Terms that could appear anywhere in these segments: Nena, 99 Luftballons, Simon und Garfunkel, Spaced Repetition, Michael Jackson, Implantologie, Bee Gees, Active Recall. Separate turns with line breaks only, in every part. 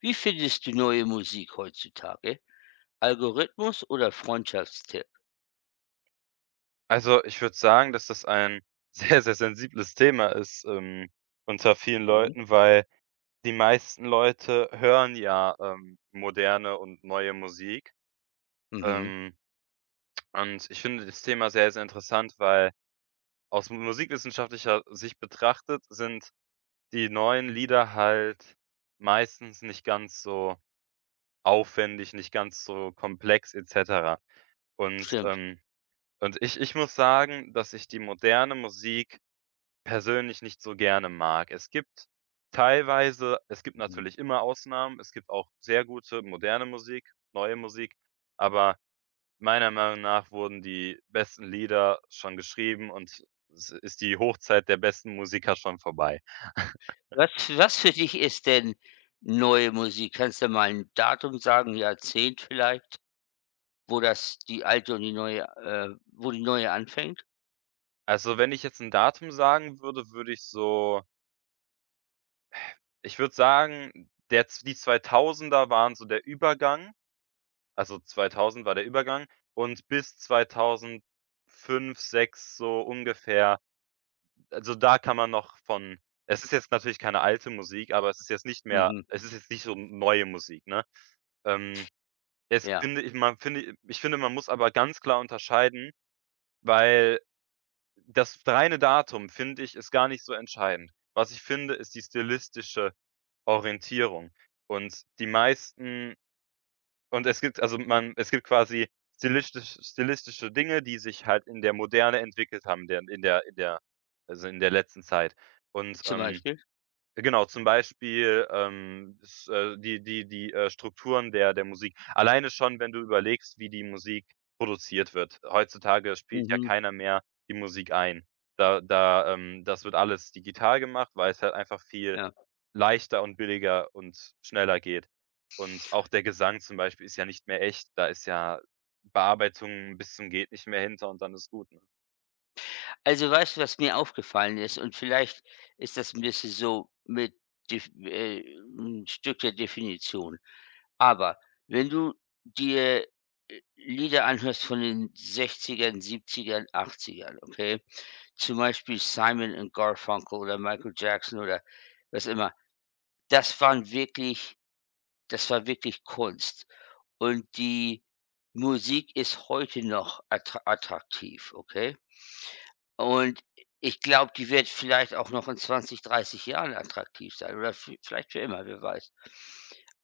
Wie findest du neue Musik heutzutage? Algorithmus oder Freundschaftstipp?
Also, ich würde sagen, dass das ein sehr, sehr sensibles Thema ist, unter vielen
Warum?
Leuten, weil die meisten Leute hören ja, moderne und neue Musik.
Mhm,
Ähm, und ich finde das Thema sehr, sehr interessant, weil aus musikwissenschaftlicher Sicht betrachtet sind die neuen Lieder halt meistens nicht ganz so aufwendig, nicht ganz so komplex et cetera. Und,
stimmt.
ähm und ich muss sagen, dass ich die moderne Musik persönlich nicht so gerne mag. Es gibt teilweise, es gibt
Mhm.
natürlich immer Ausnahmen. Es gibt auch sehr gute moderne Musik, neue Musik, aber meiner Meinung nach wurden die besten Lieder schon geschrieben und es ist die Hochzeit der besten Musiker schon vorbei.
Was was für dich ist denn neue Musik? Kannst du mal ein Datum sagen, Jahrzehnt vielleicht, wo das die alte und die neue wo die neue anfängt?
Also, wenn ich jetzt ein Datum sagen würde, würde ich so, ich würde sagen, der z die 2000er waren so der Übergang. Also, 2000 war der Übergang und bis 2005, 6 so ungefähr, also da kann man noch von, es ist jetzt natürlich keine alte Musik, aber es ist jetzt nicht mehr,
Mhm,
es ist jetzt nicht so neue Musik, ne? Ähm, es
ja,
finde ich man finde ich finde, man muss aber ganz klar unterscheiden, weil das reine Datum, finde ich, ist gar nicht so entscheidend. Was ich finde, ist die stilistische Orientierung und die meisten. Und es gibt, also, man, es gibt quasi stilistische Dinge, die sich halt in der Moderne entwickelt haben, der in der in der also, in der letzten Zeit. Und,
zum
ähm,
Beispiel?
genau, zum Beispiel, s die Strukturen der Musik. Alleine schon, wenn du überlegst, wie die Musik produziert wird. Heutzutage spielt ja
Mhm,
keiner mehr die Musik ein. Das wird alles digital gemacht, weil es halt einfach viel
ja.
leichter und billiger und schneller geht. Und auch der Gesang zum Beispiel ist ja nicht mehr echt, da ist ja Bearbeitung bis zum geht nicht mehr hinter, und dann ist gut, ne?
Also, weißt du, was mir aufgefallen ist, und vielleicht ist das ein bisschen so mit def 'n Stück der Definition. Aber wenn du dir, Lieder anhörst von den 60ern, 70ern, 80, okay? Zum Beispiel Simon und Garfunkel oder Michael Jackson oder was immer. Das waren wirklich das war wirklich Kunst. Und die Musik ist heute noch attraktiv, okay? Und ich glaube, die wird vielleicht auch noch in 20, 30 Jahren attraktiv sein oder vi vielleicht für immer, wer weiß.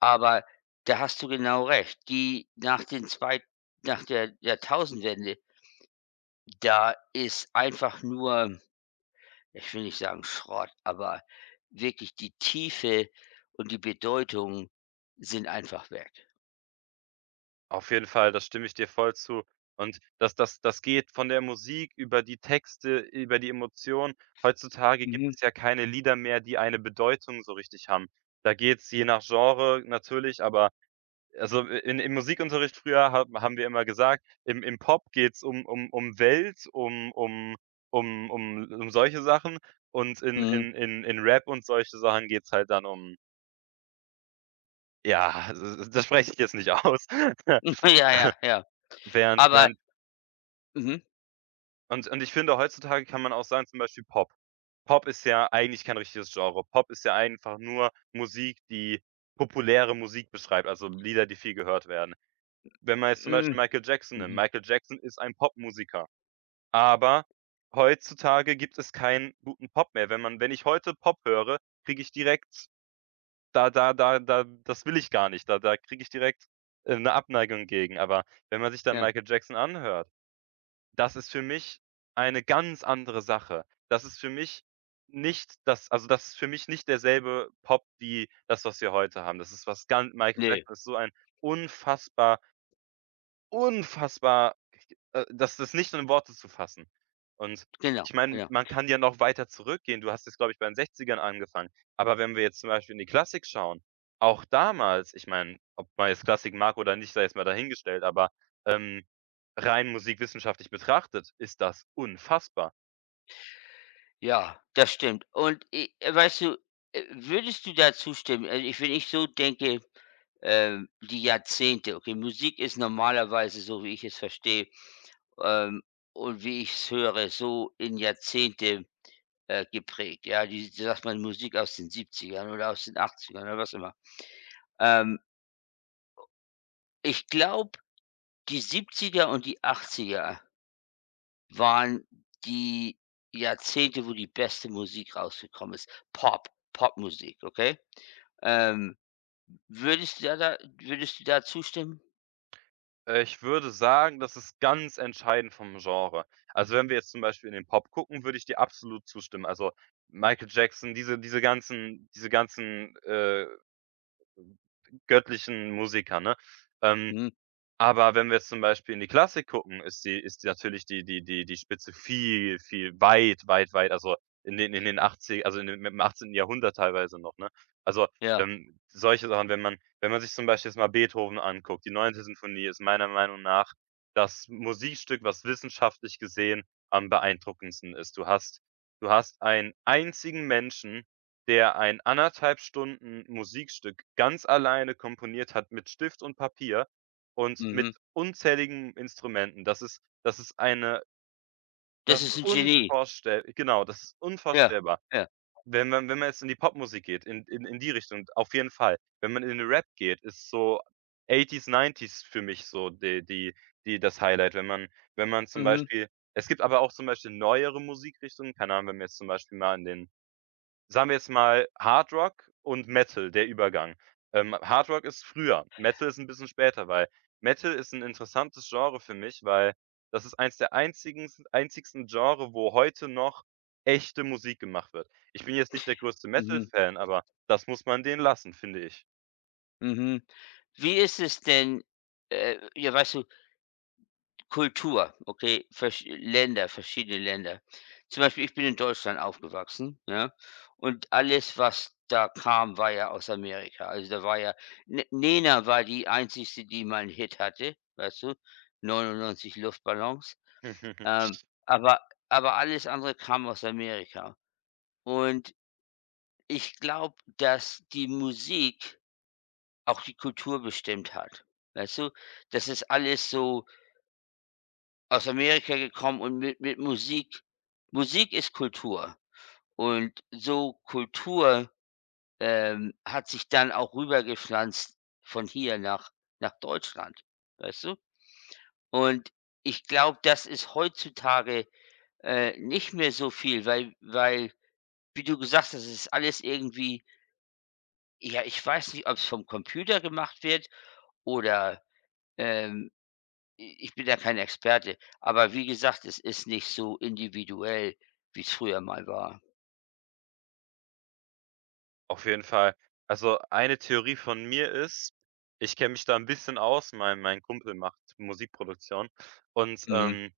Aber da hast du genau recht. Die nach den zwei Nach der Jahrtausendwende, da ist einfach nur, ich will nicht sagen Schrott, aber wirklich die Tiefe und die Bedeutung sind einfach weg.
Auf jeden Fall, das stimme ich dir voll zu. Und das geht von der Musik über die Texte, über die Emotionen. Heutzutage gibt
Mhm,
es ja keine Lieder mehr, die eine Bedeutung so richtig haben. Da geht es je nach Genre natürlich, aber. Also, in im Musikunterricht früher ha haben wir immer gesagt, im Pop geht's um Welt, um solche Sachen, und in
mhm.
in in in Rap und solche Sachen geht's halt dann um, ja, d das spreche ich jetzt nicht aus.
Ja, ja, ja.
Während
Aber
während
mhm,
und ich finde, heutzutage kann man auch sagen, zum Beispiel Pop. Pop ist ja eigentlich kein richtiges Genre. Pop ist ja einfach nur Musik, die populäre Musik beschreibt, also Lieder, die viel gehört werden. Wenn man jetzt zum
hm,
Beispiel Michael Jackson nimmt,
mhm,
Michael Jackson ist ein Popmusiker. Aber heutzutage gibt es keinen guten Pop mehr. Wenn ich heute Pop höre, kriege ich direkt, da da da da das will ich gar nicht. Da kriege ich direkt, 'ne Abneigung gegen. Aber wenn man sich dann
ja.
Michael Jackson anhört, das ist für mich eine ganz andere Sache. Das ist für mich nicht das, also, das ist für mich nicht derselbe Pop wie das, was wir heute haben. Das ist was ganz. Michael
Ne,
Jackson ist so ein unfassbar. Unfassbar, das nicht in Worte zu fassen. Und
genau,
ich meine,
genau.
man kann ja noch weiter zurückgehen. Du hast jetzt, glaube ich, bei den Sechzigern angefangen. Aber wenn wir jetzt zum Beispiel in die Klassik schauen, auch damals, ich meine, ob man jetzt Klassik mag oder nicht, sei jetzt mal dahingestellt, aber, ähm, rein musikwissenschaftlich betrachtet ist das unfassbar.
Ja, das stimmt. Und, weißt du, würdest du da zustimmen? Also, ich wenn ich so denke, die Jahrzehnte, okay, Musik ist normalerweise, so wie ich es verstehe, ähm, und wie ich es höre, so in Jahrzehnte, geprägt. Ja, die sagt man Musik aus den Siebzigern oder aus den Achtzigern oder was immer. Ähm, Ich glaube, die 70 und die 80 waren die Jahrzehnte, wo die beste Musik rausgekommen ist. Pop, Popmusik, okay? Ähm, würdest du da da würdest du da zustimmen?
Ich würde sagen, das ist ganz entscheidend vom Genre. Also, wenn wir jetzt zum Beispiel in den Pop gucken, würde ich dir absolut zustimmen. Also, Michael Jackson, diese ganzen göttlichen Musiker, ne? Ähm,
Mhm,
aber wenn wir jetzt zum Beispiel in die Klassik gucken, ist die natürlich die Spitze viel, viel weit, weit, weit, also, in den 80, also, in den im 18. Jahrhundert teilweise noch, ne? Also,
ja,
solche Sachen, wenn man, wenn man sich zum Beispiel jetzt mal Beethoven anguckt, die Neunte Sinfonie ist meiner Meinung nach das Musikstück, was wissenschaftlich gesehen am beeindruckendsten ist. Du hast einen einzigen Menschen, der ein anderthalb Stunden Musikstück ganz alleine komponiert hat mit Stift und Papier und
mhm.
mit unzähligen Instrumenten. Das ist das ist eine
Das
das
ist
ist
ein Genie.
unvorstellbar. Genau, das ist
Ja,
unvorstellbar.
ja.
Wenn man jetzt in die Popmusik geht, in in die Richtung, auf jeden Fall. Wenn man in den Rap geht, ist so 80's, 90's für mich so die die die das Highlight. Wenn man zum
Mhm,
Beispiel, es gibt aber auch zum Beispiel neuere Musikrichtungen, keine Ahnung, wenn man jetzt zum Beispiel mal in den, sagen wir jetzt mal, Hard Rock und Metal, der Übergang. Hard Rock ist früher, Metal ist ein bisschen später, weil Metal ist ein interessantes Genre für mich, weil das ist eins der einzigen einzigsten Genre, wo heute noch echte Musik gemacht wird. Ich bin jetzt nicht der größte
mhm,
Metal-Fan, aber das muss man denen lassen, finde ich.
mhm. Wie ist es denn, ja, weißt du, Kultur, okay, verschiedene Länder. Zum Beispiel, ich bin in Deutschland aufgewachsen, ja, und alles, was da kam, war ja aus Amerika. Also, da war ja N Nena war die Einzigste, die mal einen Hit hatte, weißt du? „99 Luftballons". Ähm, aber aber alles andere kam aus Amerika. Und ich glaube, dass die Musik auch die Kultur bestimmt hat, weißt du? Das ist alles so aus Amerika gekommen und mit Musik. Musik ist Kultur. Und so Kultur, hat sich dann auch rübergepflanzt von hier nach Deutschland, weißt du? Und ich glaube, das ist heutzutage, nicht mehr so viel, weil, wie du gesagt hast, es ist alles irgendwie, ja, ich weiß nicht, ob es vom Computer gemacht wird, oder, ähm I ich bin ja kein Experte, aber wie gesagt, es ist nicht so individuell, wie es früher mal war.
Auf jeden Fall. Also, eine Theorie von mir ist, ich kenne mich da ein bisschen aus, mein Kumpel macht Musikproduktion und,
Mhm,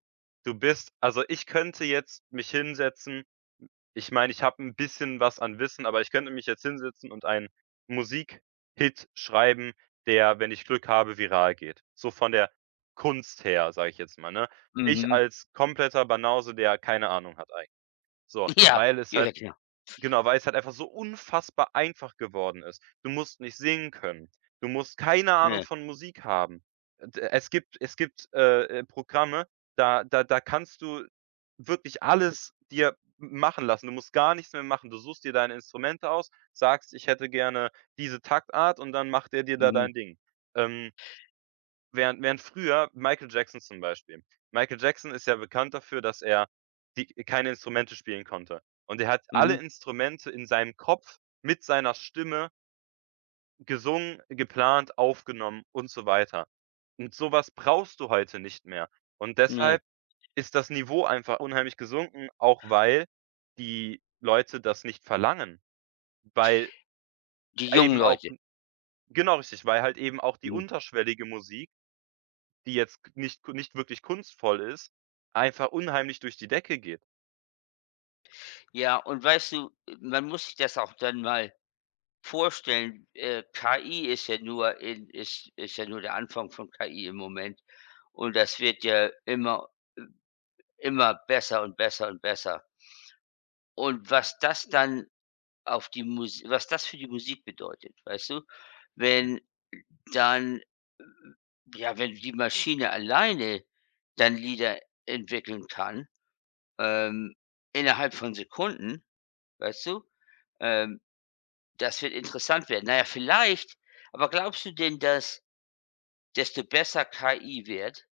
du bist, also, ich könnte jetzt mich hinsetzen, ich meine, ich habe ein bisschen was an Wissen, aber ich könnte mich jetzt hinsetzen und einen Musikhit schreiben, der, wenn ich Glück habe, viral geht. So von der Kunst her, sage ich jetzt mal, ne? Ich
mhm.
als kompletter Banause, der keine Ahnung hat eigentlich. So,
Ja,
weil es halt
ja klar.
Genau, weil es halt einfach so unfassbar einfach geworden ist. Du musst nicht singen können. Du musst keine Ahnung
Ne,
von Musik haben. D es gibt, Programme, da kannst du wirklich alles dir machen lassen. Du musst gar nichts mehr machen. Du suchst dir deine Instrumente aus, sagst: „Ich hätte gerne diese Taktart“, und dann macht er dir da
mhm,
dein Ding. Ähm während früher Michael Jackson zum Beispiel. Michael Jackson ist ja bekannt dafür, dass er die keine Instrumente spielen konnte. Und er hat alle
mhm,
Instrumente in seinem Kopf mit seiner Stimme gesungen, geplant, aufgenommen und so weiter. Und sowas brauchst du heute nicht mehr. Und
ne,
deshalb ist das Niveau einfach unheimlich gesunken, auch weil die Leute das nicht verlangen, weil
die jungen
eben auch,
Leute.
genau richtig, weil halt eben auch die
Mhm.
unterschwellige Musik, die jetzt nicht wirklich kunstvoll ist, einfach unheimlich durch die Decke geht.
Ja, und weißt du, man muss sich das auch dann mal vorstellen, KI ist ja nur der Anfang von KI im Moment, und das wird ja immer besser und besser und besser. Und was das für die Musik bedeutet, weißt du? Wenn dann ja, wenn die Maschine alleine dann Lieder entwickeln kann, ähm, innerhalb von Sekunden, weißt du? Ähm, Das wird interessant werden. Na ja, vielleicht. Aber glaubst du denn, dass, desto besser KI wird,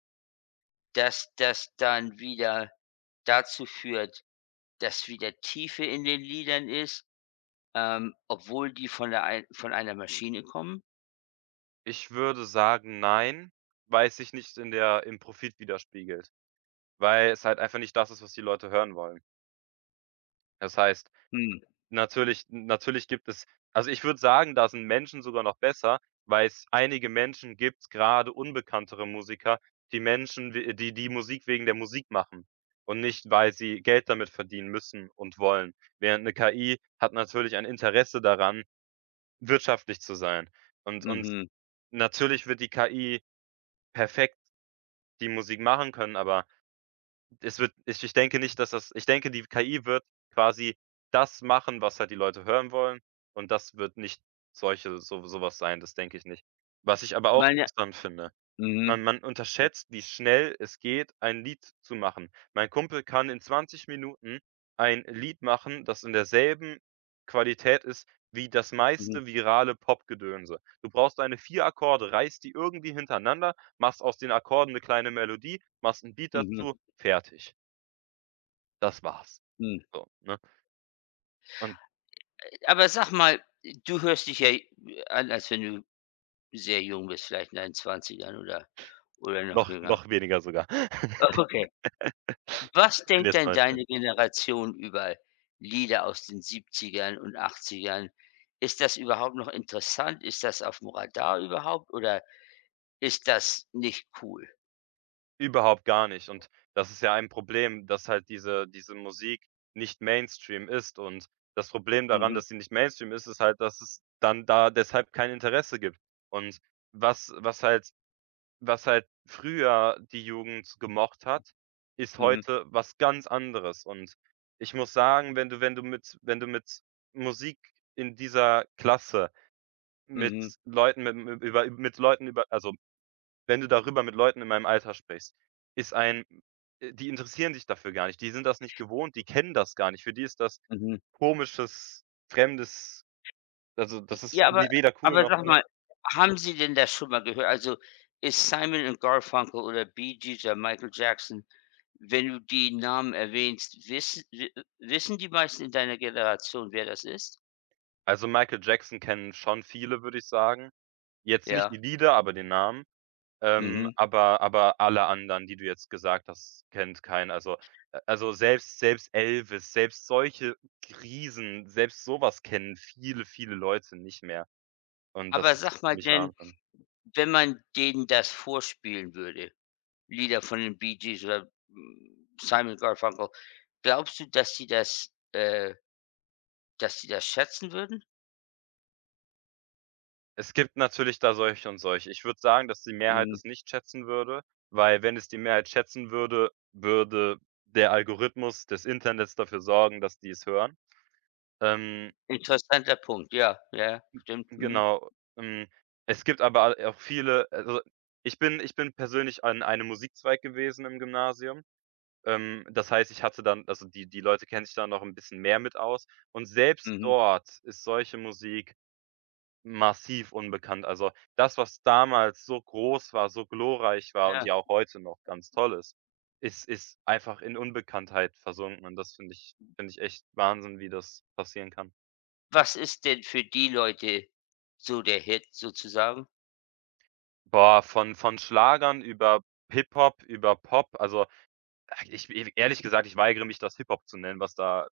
dass das dann wieder dazu führt, dass wieder Tiefe in den Liedern ist, obwohl die von einer Maschine kommen?
Ich würde sagen: „Nein“, weil es sich nicht in der im Profit widerspiegelt, weil es halt einfach nicht das ist, was die Leute hören wollen. Das heißt,
Hm,
natürlich gibt es, also, ich würde sagen, da sind Menschen sogar noch besser, weil es einige Menschen gibt, gerade unbekanntere Musiker, die Menschen w die die Musik wegen der Musik machen und nicht, weil sie Geld damit verdienen müssen und wollen. Während 'ne KI hat natürlich ein Interesse daran, wirtschaftlich zu sein. Und
mhm.
natürlich wird die KI perfekt die Musik machen können, aber es wird, ich denke nicht, dass das, ich denke, die KI wird quasi das machen, was halt die Leute hören wollen, und das wird nicht solche, sowas sein, das denke ich nicht. Was ich aber auch
Man
interessant finde,
Mhm.
man
Ja.
unterschätzt, wie schnell es geht, ein Lied zu machen. Mein Kumpel kann in 20 Minuten ein Lied machen, das in derselben Qualität ist wie das
Mhm.
meiste virale Popgedönse. Du brauchst deine 4 Akkorde, reißt die irgendwie hintereinander, machst aus den Akkorden eine kleine Melodie, machst 'n Beat
Mhm.
dazu, fertig. Das war's.
Mhm.
So, ne? Und
Aber sag mal, du hörst dich ja an, als wenn du sehr jung bist, vielleicht in deinen Zwanzigern oder noch
noch
jünger.
noch weniger sogar.
Okay. Was
Ich bin
denkt
jetzt
denn
19.
deine Generation über Lieder aus den Siebzigern und Achtzigern? Ist das überhaupt noch interessant? Ist das aufm Radar überhaupt, oder ist das nicht cool?
Überhaupt gar nicht. Und das ist ja ein Problem, dass halt diese Musik nicht Mainstream ist. Und das Problem daran,
Mhm.
dass sie nicht Mainstream ist, ist halt, dass es dann da deshalb kein Interesse gibt. Und was was halt was halt früher die Jugend gemocht hat, ist
Mhm.
heute was ganz anderes. Und ich muss sagen, wenn du mit Musik in dieser Klasse mit
Mhm.
Leuten, mit über mit Leuten über also wenn du darüber mit Leuten in meinem Alter sprichst, ist ein. Die interessieren sich dafür gar nicht. Die sind das nicht gewohnt, die kennen das gar nicht. Für die ist das
Mhm.
komisches, fremdes, also,
J
das ist
ja, aber
we weder cool
aber
noch,
sag
ne?
mal, haben Sie denn das schon mal gehört? Also, ist Simon& und Garfunkel oder Bee Gees oder Michael Jackson, wenn du die Namen erwähnst, wissen die meisten in deiner Generation, wer das ist?
Also, Michael Jackson kennen schon viele, würde ich sagen. Jetzt nicht
Ja,
die Lieder, aber den Namen. Ähm,
mhm.
aber aber alle anderen, die du jetzt gesagt hast, kennt keiner. Also, selbst Elvis, selbst solche Riesen, selbst sowas kennen viele, viele Leute nicht mehr. Und das
Aber
ist
sag mal
ziemlich
denn,
Wahnsinn.
wenn man denen das vorspielen würde, Lieder von den Bee Gees oder, Simon& Garfunkel, glaubst du, dass sie das schätzen würden?
Es gibt natürlich da solche und solche. Ich würde sagen, dass die Mehrheit
Mhm.
es nicht schätzen würde, weil wenn es die Mehrheit schätzen würde, würde der Algorithmus des Internets dafür sorgen, dass die es hören. Ähm,
Interessanter Punkt, ja, ja, stimmt. Mhm,
genau, hm, es gibt aber a auch viele, also, ich bin persönlich an einem Musikzweig gewesen im Gymnasium. Das heißt, ich hatte dann, also, die Leute kennen sich da noch ein bisschen mehr mit aus und selbst
mhm,
dort ist solche Musik massiv unbekannt. Also, das, was damals so groß war, so glorreich war und
ja.
ja auch heute noch ganz toll ist, ist einfach in Unbekanntheit versunken und das finde ich echt Wahnsinn, wie das passieren kann.
Was ist denn für die Leute so der Hit sozusagen?
Boah, von Schlagern über Hip-Hop, über Pop, also, ich, e ehrlich gesagt, ich weigere mich, das Hip-Hop zu nennen, was da,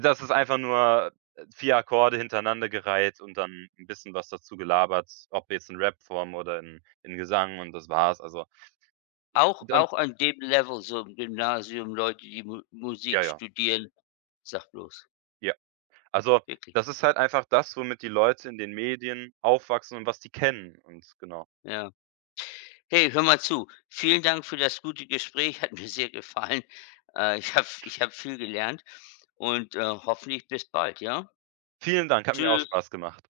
das ist einfach nur 4 Akkorde hintereinander gereiht und dann ein bisschen was dazu gelabert, ob jetzt in Rapform oder in Gesang, und das war's. Also,
Auch
und
auch an dem Level, so im Gymnasium, Leute, die Mu
ja,
Musik
ja.
studieren. Sag bloß,
Also,
wirklich,
das ist halt einfach das, womit die Leute in den Medien aufwachsen und was die kennen, und genau.
ja. Hey, hör mal zu. Vielen Dank für das gute Gespräch, hat mir sehr gefallen. Ich habe viel gelernt, und, hoffentlich bis bald, ja?
Vielen Dank, hat mir auch
Tschüss.
Spaß gemacht.